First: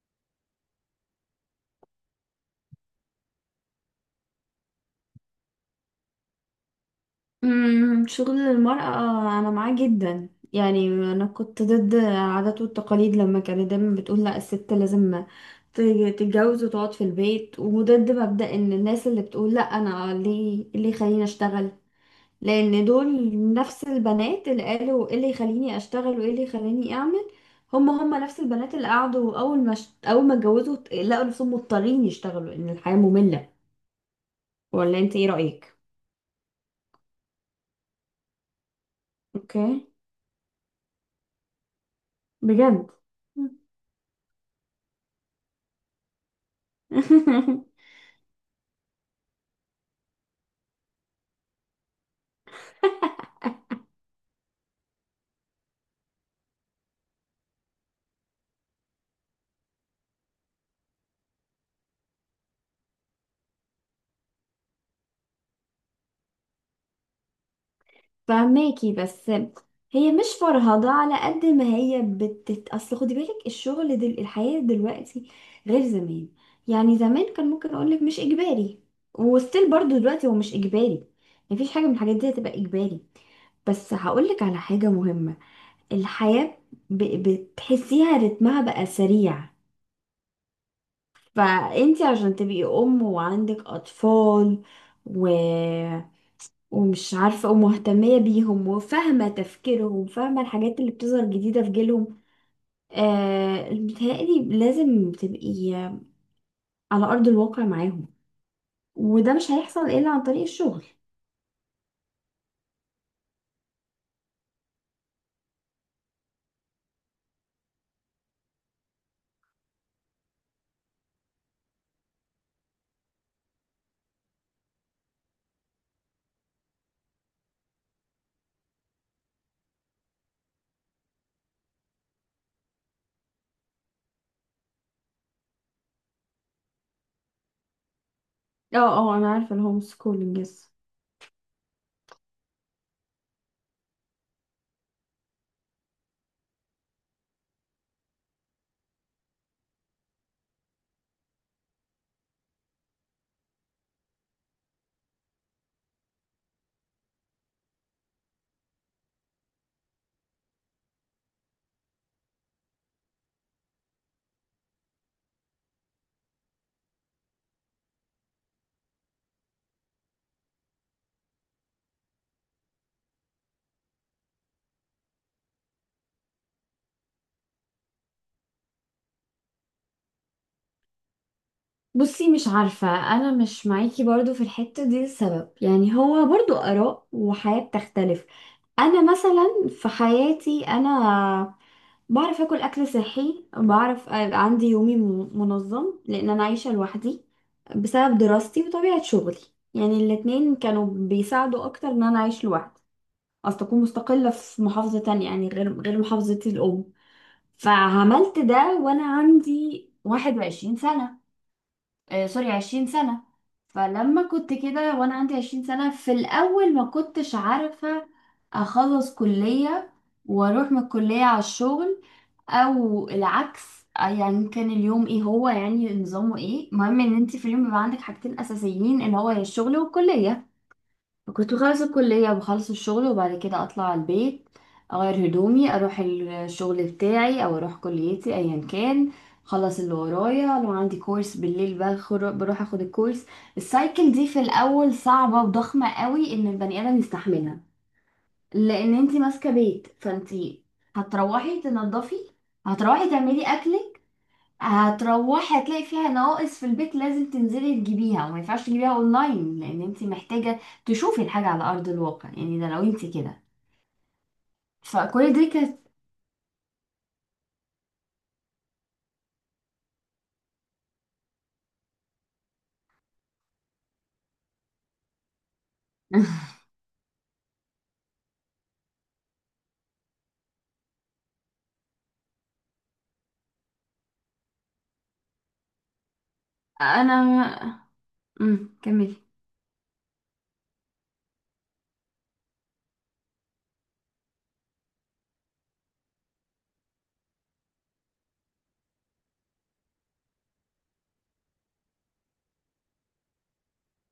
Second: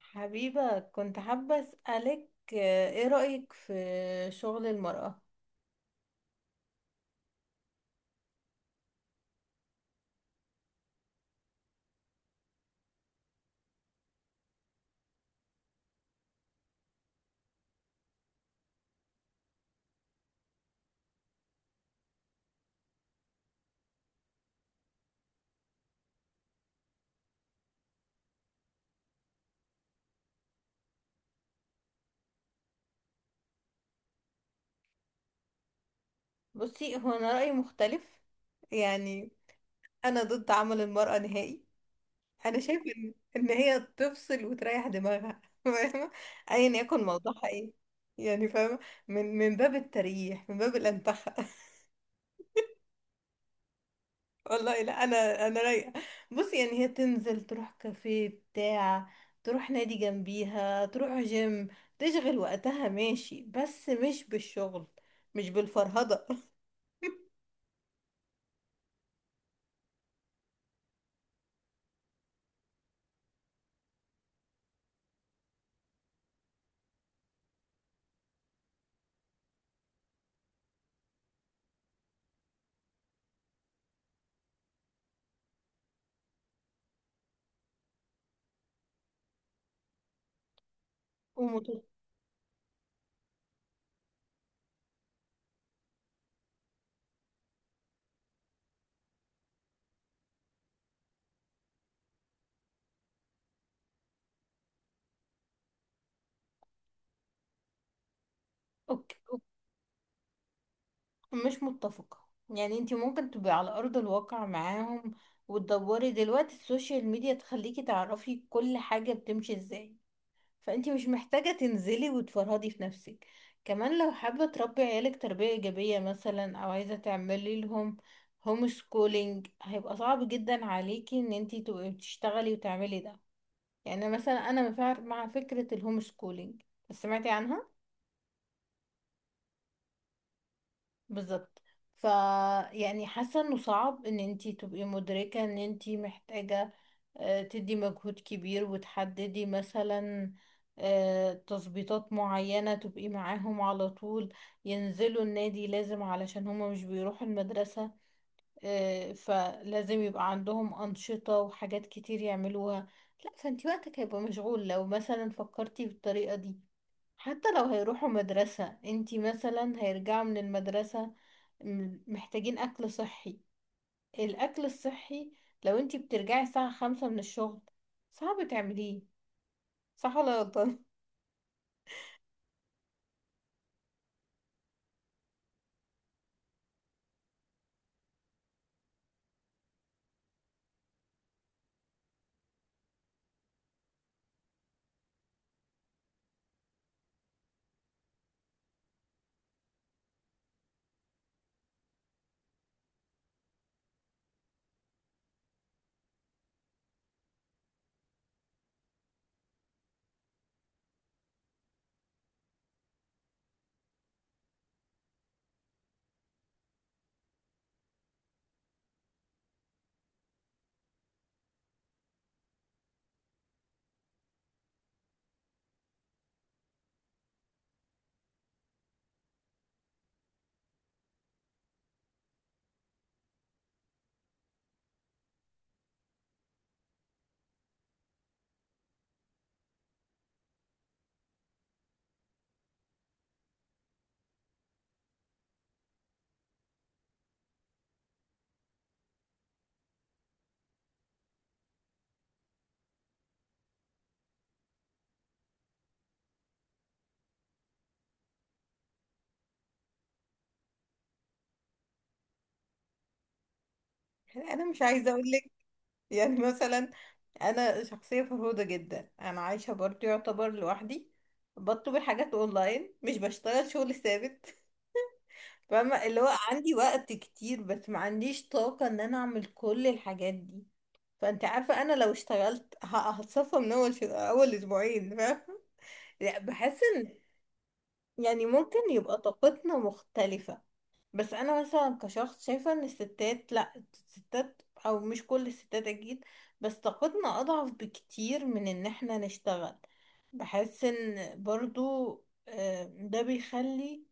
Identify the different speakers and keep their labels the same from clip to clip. Speaker 1: حبيبة، كنت حابة أسألك ايه رأيك في شغل المرأة؟
Speaker 2: شغل المرأة أنا معاه جدا. يعني أنا كنت ضد العادات والتقاليد لما كانت دايما بتقول لا الست لازم ت- تتجوز وتقعد في البيت، وضد مبدأ إن الناس اللي بتقول لا أنا ليه اللي يخليني أشتغل، لأن دول نفس البنات اللي قالوا إيه اللي يخليني أشتغل وإيه اللي يخليني أعمل. هما نفس البنات اللي قعدوا أول ما أول ما اتجوزوا لقوا نفسهم مضطرين يشتغلوا، إن الحياة مملة. ولا أنت إيه رأيك؟
Speaker 1: بصي، هو أنا رأيي مختلف. يعني
Speaker 2: أوكي.
Speaker 1: أنا ضد عمل المرأة نهائي. أنا شايفة
Speaker 2: بجد.
Speaker 1: إن هي تفصل وتريح دماغها فاهمة؟ أيا يكن موضوعها ايه. يعني فاهمة. من باب التريح، من باب الأنتخة. والله لا، انا رايقه. بصي، يعني هي تنزل، تروح كافيه بتاع، تروح نادي جنبيها، تروح جيم، تشغل وقتها. ماشي، بس مش بالشغل، مش بالفرهده
Speaker 2: فهماكي، بس هي مش فرهضة على قد ما هي اصل خدي بالك الشغل الحياة دلوقتي غير زمان. يعني زمان كان ممكن اقولك مش اجباري، وستيل برضو دلوقتي هو مش اجباري، مفيش حاجة من الحاجات دي هتبقى اجباري. بس هقولك على حاجة مهمة، الحياة ب... بتحسيها رتمها بقى سريع.
Speaker 1: ومت...
Speaker 2: فانتي عشان تبقي ام وعندك اطفال و... ومش عارفة، ومهتمية بيهم وفاهمة تفكيرهم، فاهمة الحاجات اللي بتظهر جديدة في جيلهم، آه متهيألي لازم تبقي على أرض الواقع معاهم.
Speaker 1: أوكي.
Speaker 2: وده
Speaker 1: أوكي.
Speaker 2: مش هيحصل إلا عن طريق الشغل.
Speaker 1: مش متفقة. يعني انتي ممكن تبقي على أرض الواقع معاهم، وتدوري دلوقتي السوشيال ميديا تخليكي تعرفي كل حاجة بتمشي ازاي. فانتي مش محتاجة تنزلي وتفرهدي في نفسك. كمان لو حابة تربي عيالك تربية ايجابية مثلا، او عايزة تعملي لهم هوم سكولينج، هيبقى صعب جدا عليكي ان انتي تبقي بتشتغلي وتعملي ده. يعني مثلا انا مع فكرة الهوم سكولينج. سمعتي عنها؟
Speaker 2: اه اه، أنا عارفة الهوم سكولينج، يس.
Speaker 1: بالظبط. ف يعني حاسه انه صعب ان انتي تبقي مدركه ان انتي محتاجه تدي مجهود كبير، وتحددي مثلا تظبيطات معينه، تبقي معاهم على طول. ينزلوا النادي لازم، علشان هما مش بيروحوا المدرسه. فلازم يبقى عندهم انشطه وحاجات كتير يعملوها. لا، فانتي وقتك هيبقى مشغول لو مثلا فكرتي بالطريقه دي. حتى لو هيروحوا مدرسة، انتي مثلا هيرجعوا من المدرسة محتاجين أكل صحي. الأكل الصحي، لو انتي بترجعي الساعة 5 من الشغل، صعب تعمليه. صح ولا غلطان؟
Speaker 2: بصي مش عارفة، أنا مش معاكي برضو في الحتة دي. السبب يعني هو برضو آراء وحياة بتختلف. انا مثلا في حياتي، انا بعرف اكل اكل صحي، بعرف أبقى عندي يومي منظم، لان انا عايشه لوحدي بسبب دراستي وطبيعه شغلي. يعني الاتنين كانوا بيساعدوا اكتر ان انا اعيش لوحدي، اصل اكون مستقله في محافظه تانية، يعني غير محافظتي الام. فعملت ده وانا عندي 21 سنه. آه سوري، 20 سنه. فلما كنت كده وانا عندي 20 سنه، في الاول ما كنتش عارفه اخلص كليه واروح من الكليه على الشغل او العكس. يعني كان اليوم ايه، هو يعني نظامه ايه، المهم ان انت في اليوم بيبقى عندك حاجتين اساسيين، اللي هو يا الشغل والكليه. كنت بخلص الكليه، بخلص الشغل، وبعد كده اطلع على البيت، اغير هدومي، اروح الشغل بتاعي او اروح كليتي ايا كان. خلص اللي ورايا، لو عندي كورس بالليل بروح اخد الكورس. السايكل دي في الاول صعبه وضخمه قوي ان البني ادم يستحملها. لان انت ماسكه بيت، فانت هتروحي تنظفي، هتروحي تعملي اكلك، هتروحي هتلاقي فيها نواقص في البيت لازم تنزلي تجيبيها، وما ينفعش تجيبيها اونلاين لان انت محتاجه تشوفي الحاجه على ارض الواقع. يعني ده لو انت كده.
Speaker 1: أنا مش عايزة
Speaker 2: فكل
Speaker 1: أقولك.
Speaker 2: دي كانت...
Speaker 1: يعني مثلا أنا شخصية فرهودة جدا، أنا عايشة برضه يعتبر لوحدي، بطلب الحاجات أونلاين، مش بشتغل شغل ثابت. فاهمة اللي هو عندي وقت كتير، بس ما عنديش طاقة ان انا اعمل كل الحاجات دي. فانت عارفة، انا لو اشتغلت هتصفى من اول اول اسبوعين. فاهمة لا، بحس ان،
Speaker 2: انا...
Speaker 1: يعني ممكن
Speaker 2: كملي.
Speaker 1: يبقى طاقتنا مختلفة. بس انا مثلا كشخص شايفة ان الستات، لا الستات، او مش كل الستات اكيد، بس طاقتنا اضعف بكتير من ان احنا نشتغل. بحس ان برضو ده بيخلي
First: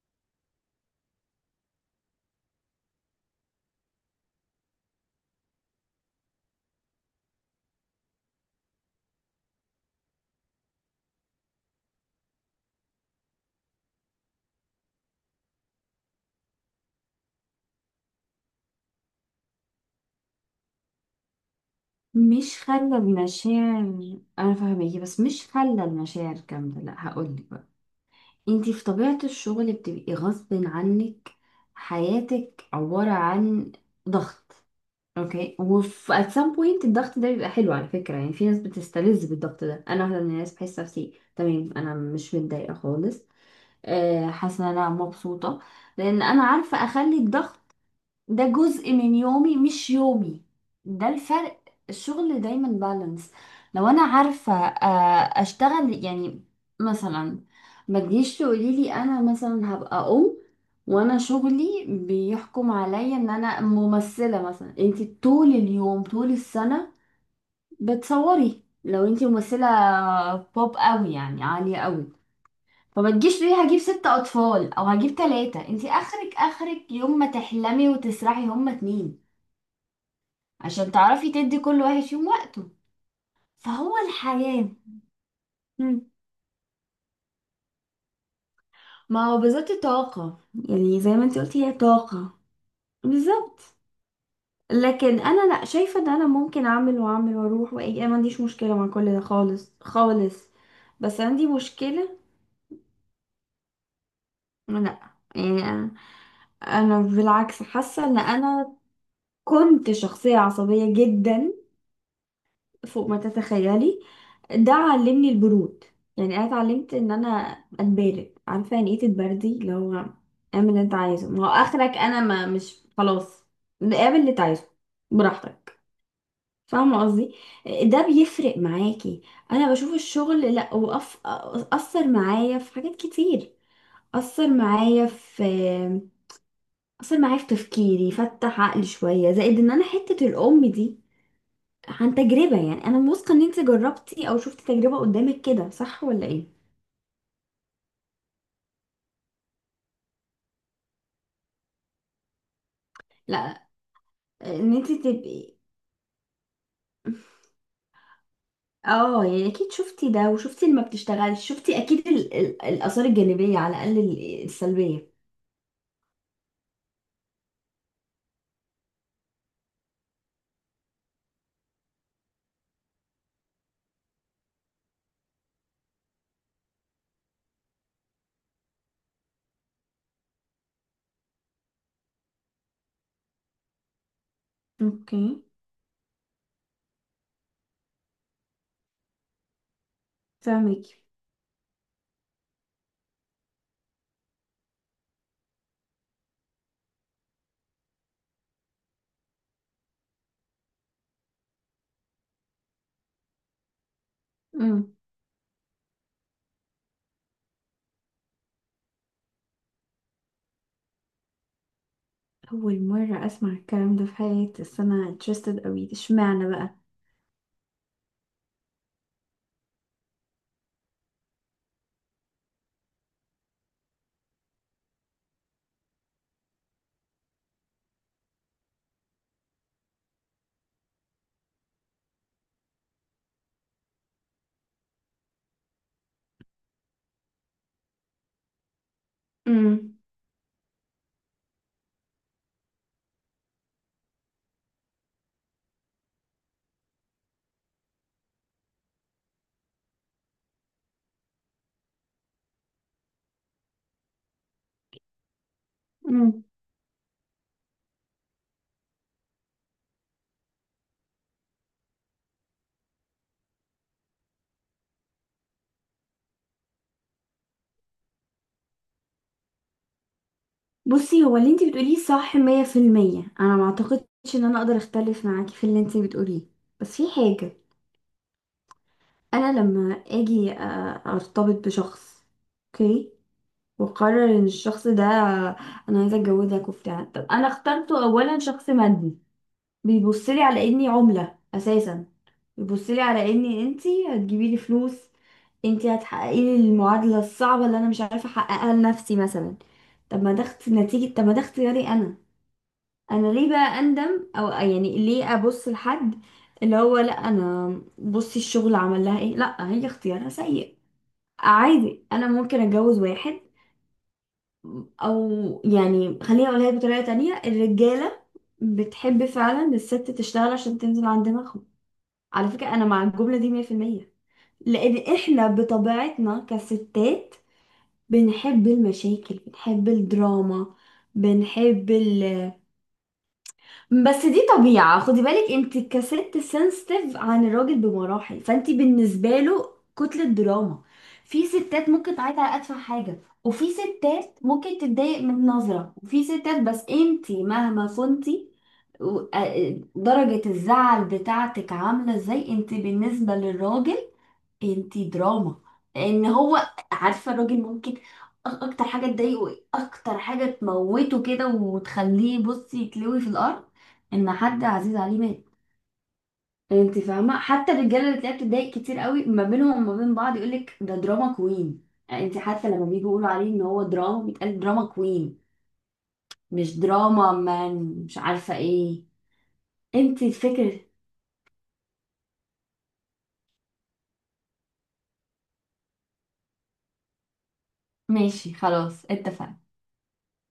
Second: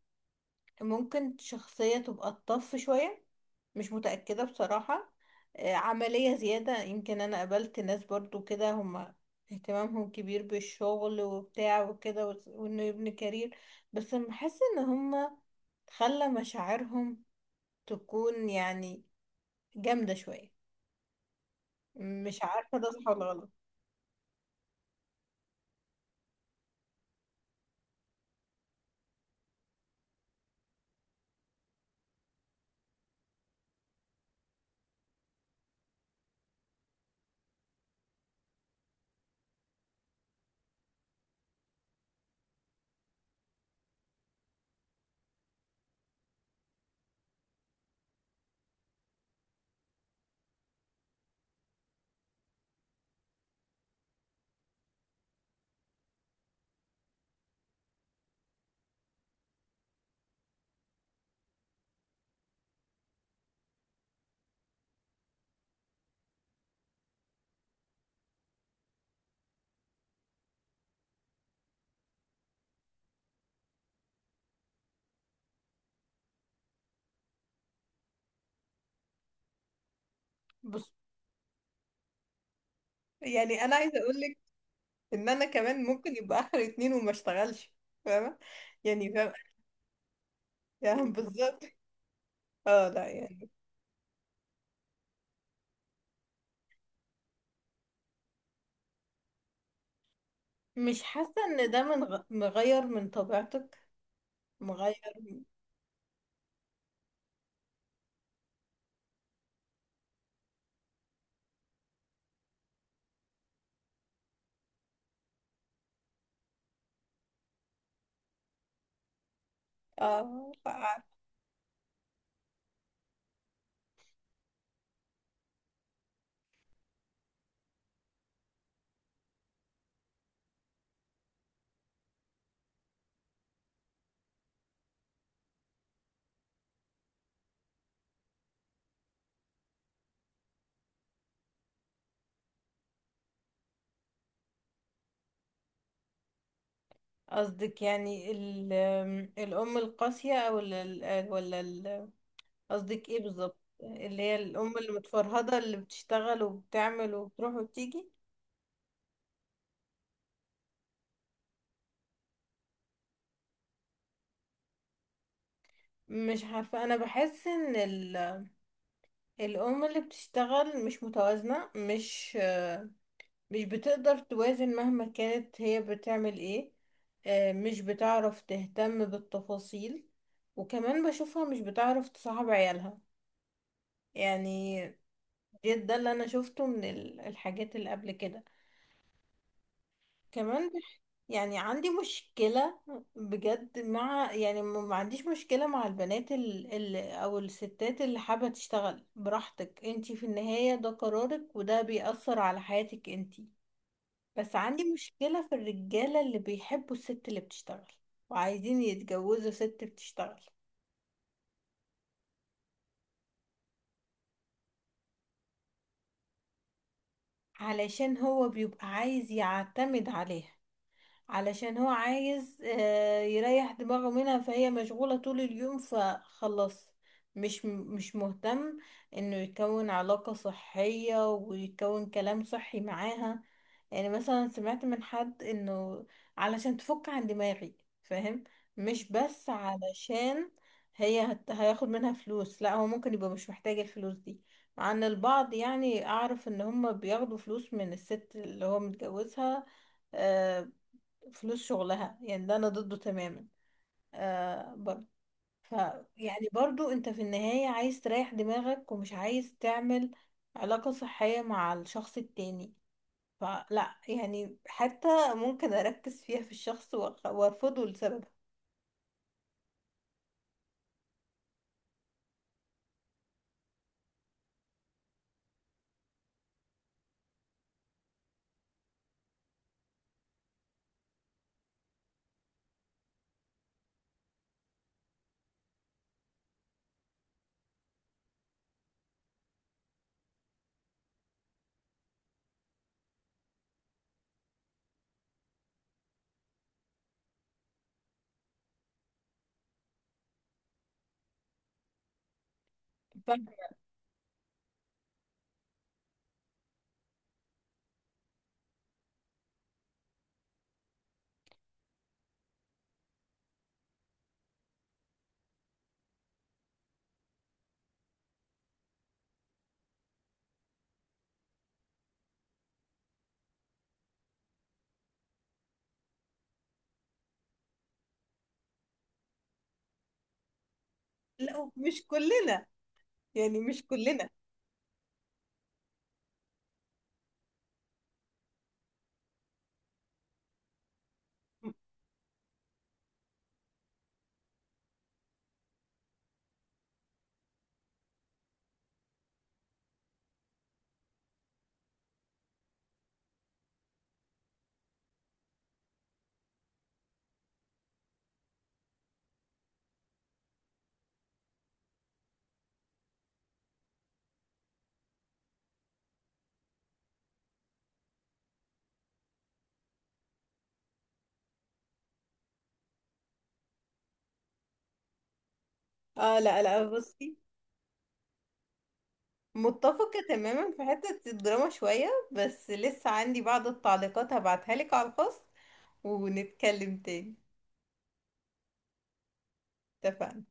Speaker 1: ممكن شخصية تبقى الطف شوية. مش متأكدة بصراحة. عملية زيادة يمكن. أنا قابلت ناس برضو كده هما اهتمامهم كبير بالشغل وبتاع وكده، وإنه يبني كارير. بس بحس إن هما خلى مشاعرهم تكون يعني جامدة شوية. مش
Speaker 2: مش
Speaker 1: عارفة ده
Speaker 2: خلى
Speaker 1: صح ولا غلط.
Speaker 2: المشاعر، انا فاهمك، بس مش خلى المشاعر كامله، لا هقول لك، انتي في طبيعة الشغل بتبقي غصب عنك حياتك عبارة عن ضغط. اوكي. وفي at some point الضغط ده بيبقى حلو على فكرة، يعني في ناس بتستلذ بالضغط ده، انا واحدة من الناس، بحس نفسي تمام، انا مش متضايقة خالص. حاسة ان انا مبسوطة، لان انا عارفة اخلي الضغط ده جزء من يومي مش يومي. ده الفرق. الشغل دايما بالانس. لو انا عارفة اشتغل، يعني مثلا ما تجيش تقولي لي انا مثلا هبقى ام وانا شغلي بيحكم عليا ان انا ممثلة مثلا، انت طول اليوم طول السنة بتصوري. لو انت ممثلة بوب قوي يعني عالية قوي، فما تجيش تقولي هجيب ست اطفال او هجيب تلاتة. انت اخرك، اخرك يوم ما تحلمي وتسرحي هما اتنين، عشان
Speaker 1: بص،
Speaker 2: تعرفي تدي كل واحد فيهم وقته.
Speaker 1: يعني أنا
Speaker 2: فهو
Speaker 1: عايزة أقولك
Speaker 2: الحياة.
Speaker 1: إن أنا كمان
Speaker 2: مم.
Speaker 1: ممكن يبقى آخر 2 وما اشتغلش. فاهمة. يعني
Speaker 2: ما
Speaker 1: فاهمة.
Speaker 2: هو بالظبط طاقة. يعني
Speaker 1: يعني
Speaker 2: زي ما انت
Speaker 1: بالظبط.
Speaker 2: قلتي، هي طاقة.
Speaker 1: اه، لا.
Speaker 2: بالظبط. لكن انا لا، شايفة ان انا ممكن اعمل واعمل واروح واجي، انا ما عنديش مشكلة مع كل ده خالص خالص.
Speaker 1: مش
Speaker 2: بس
Speaker 1: حاسة
Speaker 2: عندي
Speaker 1: ان ده من
Speaker 2: مشكلة.
Speaker 1: مغير من طبيعتك.
Speaker 2: لا.
Speaker 1: مغير من-
Speaker 2: يعني أنا بالعكس حاسة ان انا كنت شخصية عصبية جدا، فوق ما تتخيلي. ده علمني البرود. يعني انا اتعلمت ان انا اتبارد. عارفه يعني ايه تتبردي؟ اللي هو
Speaker 1: اه،
Speaker 2: اعمل
Speaker 1: لا،
Speaker 2: اللي انت
Speaker 1: عارف.
Speaker 2: عايزه، ما هو اخرك انا، ما مش خلاص. اعمل اللي انت عايزه، براحتك. فاهمه قصدي؟ ده بيفرق معاكي. انا بشوف الشغل، لا اثر معايا في حاجات كتير. اثر معايا في اثر معايا في تفكيري، فتح عقلي شويه، زائد ان انا حته الام دي، عن تجربة. يعني انا واثقة ان انت جربتي او شفتي تجربة قدامك كده، صح ولا ايه؟
Speaker 1: قصدك يعني الأم القاسية، أو ال- ولا ال- قصدك ايه بالظبط؟
Speaker 2: لا،
Speaker 1: اللي هي
Speaker 2: ان
Speaker 1: الأم اللي
Speaker 2: انت تبقي،
Speaker 1: متفرهدة، اللي بتشتغل وبتعمل وبتروح وبتيجي؟
Speaker 2: اه يعني اكيد شفتي ده وشفتي اللي ما بتشتغلش، شفتي اكيد الاثار الجانبية على الاقل السلبية.
Speaker 1: مش عارفة. أنا بحس ان الأم اللي بتشتغل مش متوازنة، مش بتقدر توازن مهما كانت هي بتعمل ايه. مش بتعرف تهتم بالتفاصيل، وكمان بشوفها مش بتعرف تصاحب عيالها. يعني
Speaker 2: اوكي.
Speaker 1: ده اللي انا شفته من الحاجات اللي قبل كده. كمان
Speaker 2: فاهمك.
Speaker 1: يعني عندي مشكلة بجد، مع، يعني ما عنديش مشكلة مع البنات ال او الستات اللي حابة تشتغل. براحتك، انتي في النهاية ده قرارك، وده بيأثر على حياتك انتي. بس عندي
Speaker 2: امم
Speaker 1: مشكلة في الرجالة اللي بيحبوا الست اللي بتشتغل وعايزين يتجوزوا ست بتشتغل.
Speaker 2: اول مرة اسمع الكلام ده في حياتي، بس انا interested قوي. ده اشمعنى بقى؟
Speaker 1: علشان هو بيبقى عايز يعتمد عليها، علشان هو عايز يريح دماغه منها، فهي مشغولة طول اليوم فخلاص. مش مهتم انه يكون علاقة صحية ويكون كلام صحي معاها. يعني مثلا سمعت من حد انه علشان تفك عن دماغي. فاهم؟ مش بس
Speaker 2: امم
Speaker 1: علشان هياخد منها فلوس، لا. هو ممكن يبقى مش محتاج الفلوس دي، مع ان البعض، يعني، اعرف ان هم بياخدوا فلوس من الست اللي هو متجوزها، آه، فلوس شغلها. يعني ده انا ضده تماما. برضه. ف
Speaker 2: امم
Speaker 1: يعني برضه انت في النهاية عايز تريح دماغك، ومش عايز تعمل علاقة صحية مع الشخص التاني. فلا، يعني حتى ممكن اركز فيها في الشخص وارفضه لسبب.
Speaker 2: بصي هو اللي انت بتقوليه صح 100%. انا ما اعتقدش ان انا اقدر اختلف معاكي في اللي انت بتقوليه، بس في حاجة. انا لما اجي ارتبط بشخص، اوكي، وقرر ان الشخص ده، انا عايزه اتجوزك وبتاع، طب انا اخترته اولا شخص مادي، بيبص لي على اني عمله اساسا، بيبص لي على اني انتي هتجيبي لي فلوس، انتي هتحققي لي المعادله الصعبه اللي انا مش عارفه احققها لنفسي مثلا. طب ما ده نتيجه، طب ما ده اختياري انا. انا
Speaker 1: ف...
Speaker 2: ليه بقى اندم او، يعني ليه ابص لحد اللي هو، لا انا، بصي الشغل عمل لها ايه، لا هي اختيارها سيء عادي. انا ممكن اتجوز واحد، او يعني خليني اقولها لك بطريقه تانية، الرجاله بتحب فعلا الست تشتغل عشان تنزل عند دماغهم. على فكره انا مع الجمله دي 100%. لان احنا بطبيعتنا كستات بنحب المشاكل، بنحب الدراما،
Speaker 1: لا،
Speaker 2: بنحب
Speaker 1: مش
Speaker 2: ال...
Speaker 1: كلنا. يعني مش
Speaker 2: بس
Speaker 1: كلنا.
Speaker 2: دي طبيعة، خدي بالك انت كست سنسيتيف عن الراجل بمراحل، فانت بالنسبة له كتلة دراما. في ستات ممكن تعيط على أتفه حاجة، وفي ستات ممكن تتضايق من نظرة، وفي ستات، بس انت مهما كنتي درجة الزعل بتاعتك عاملة ازاي، انت بالنسبة للراجل انتي دراما. لان هو عارفه. الراجل ممكن اكتر حاجه تضايقه ايه؟ اكتر حاجه تموته كده وتخليه بصي يتلوي في الارض، ان حد عزيز عليه مات. انت فاهمه؟ حتى الرجاله اللي تلاقيها بتتضايق كتير قوي ما بينهم وما بين بعض يقولك ده دراما كوين. انت حتى لما بيجوا يقولوا عليه ان هو دراما بيتقال دراما كوين،
Speaker 1: اه، لا
Speaker 2: مش
Speaker 1: لا.
Speaker 2: دراما
Speaker 1: بصي،
Speaker 2: مان. مش عارفه ايه.
Speaker 1: متفقة
Speaker 2: انت
Speaker 1: تماما
Speaker 2: الفكره.
Speaker 1: في حتة الدراما شوية، بس لسه عندي بعض التعليقات هبعتها لك على الخاص ونتكلم تاني.
Speaker 2: ماشي خلاص اتفقنا.
Speaker 1: اتفقنا.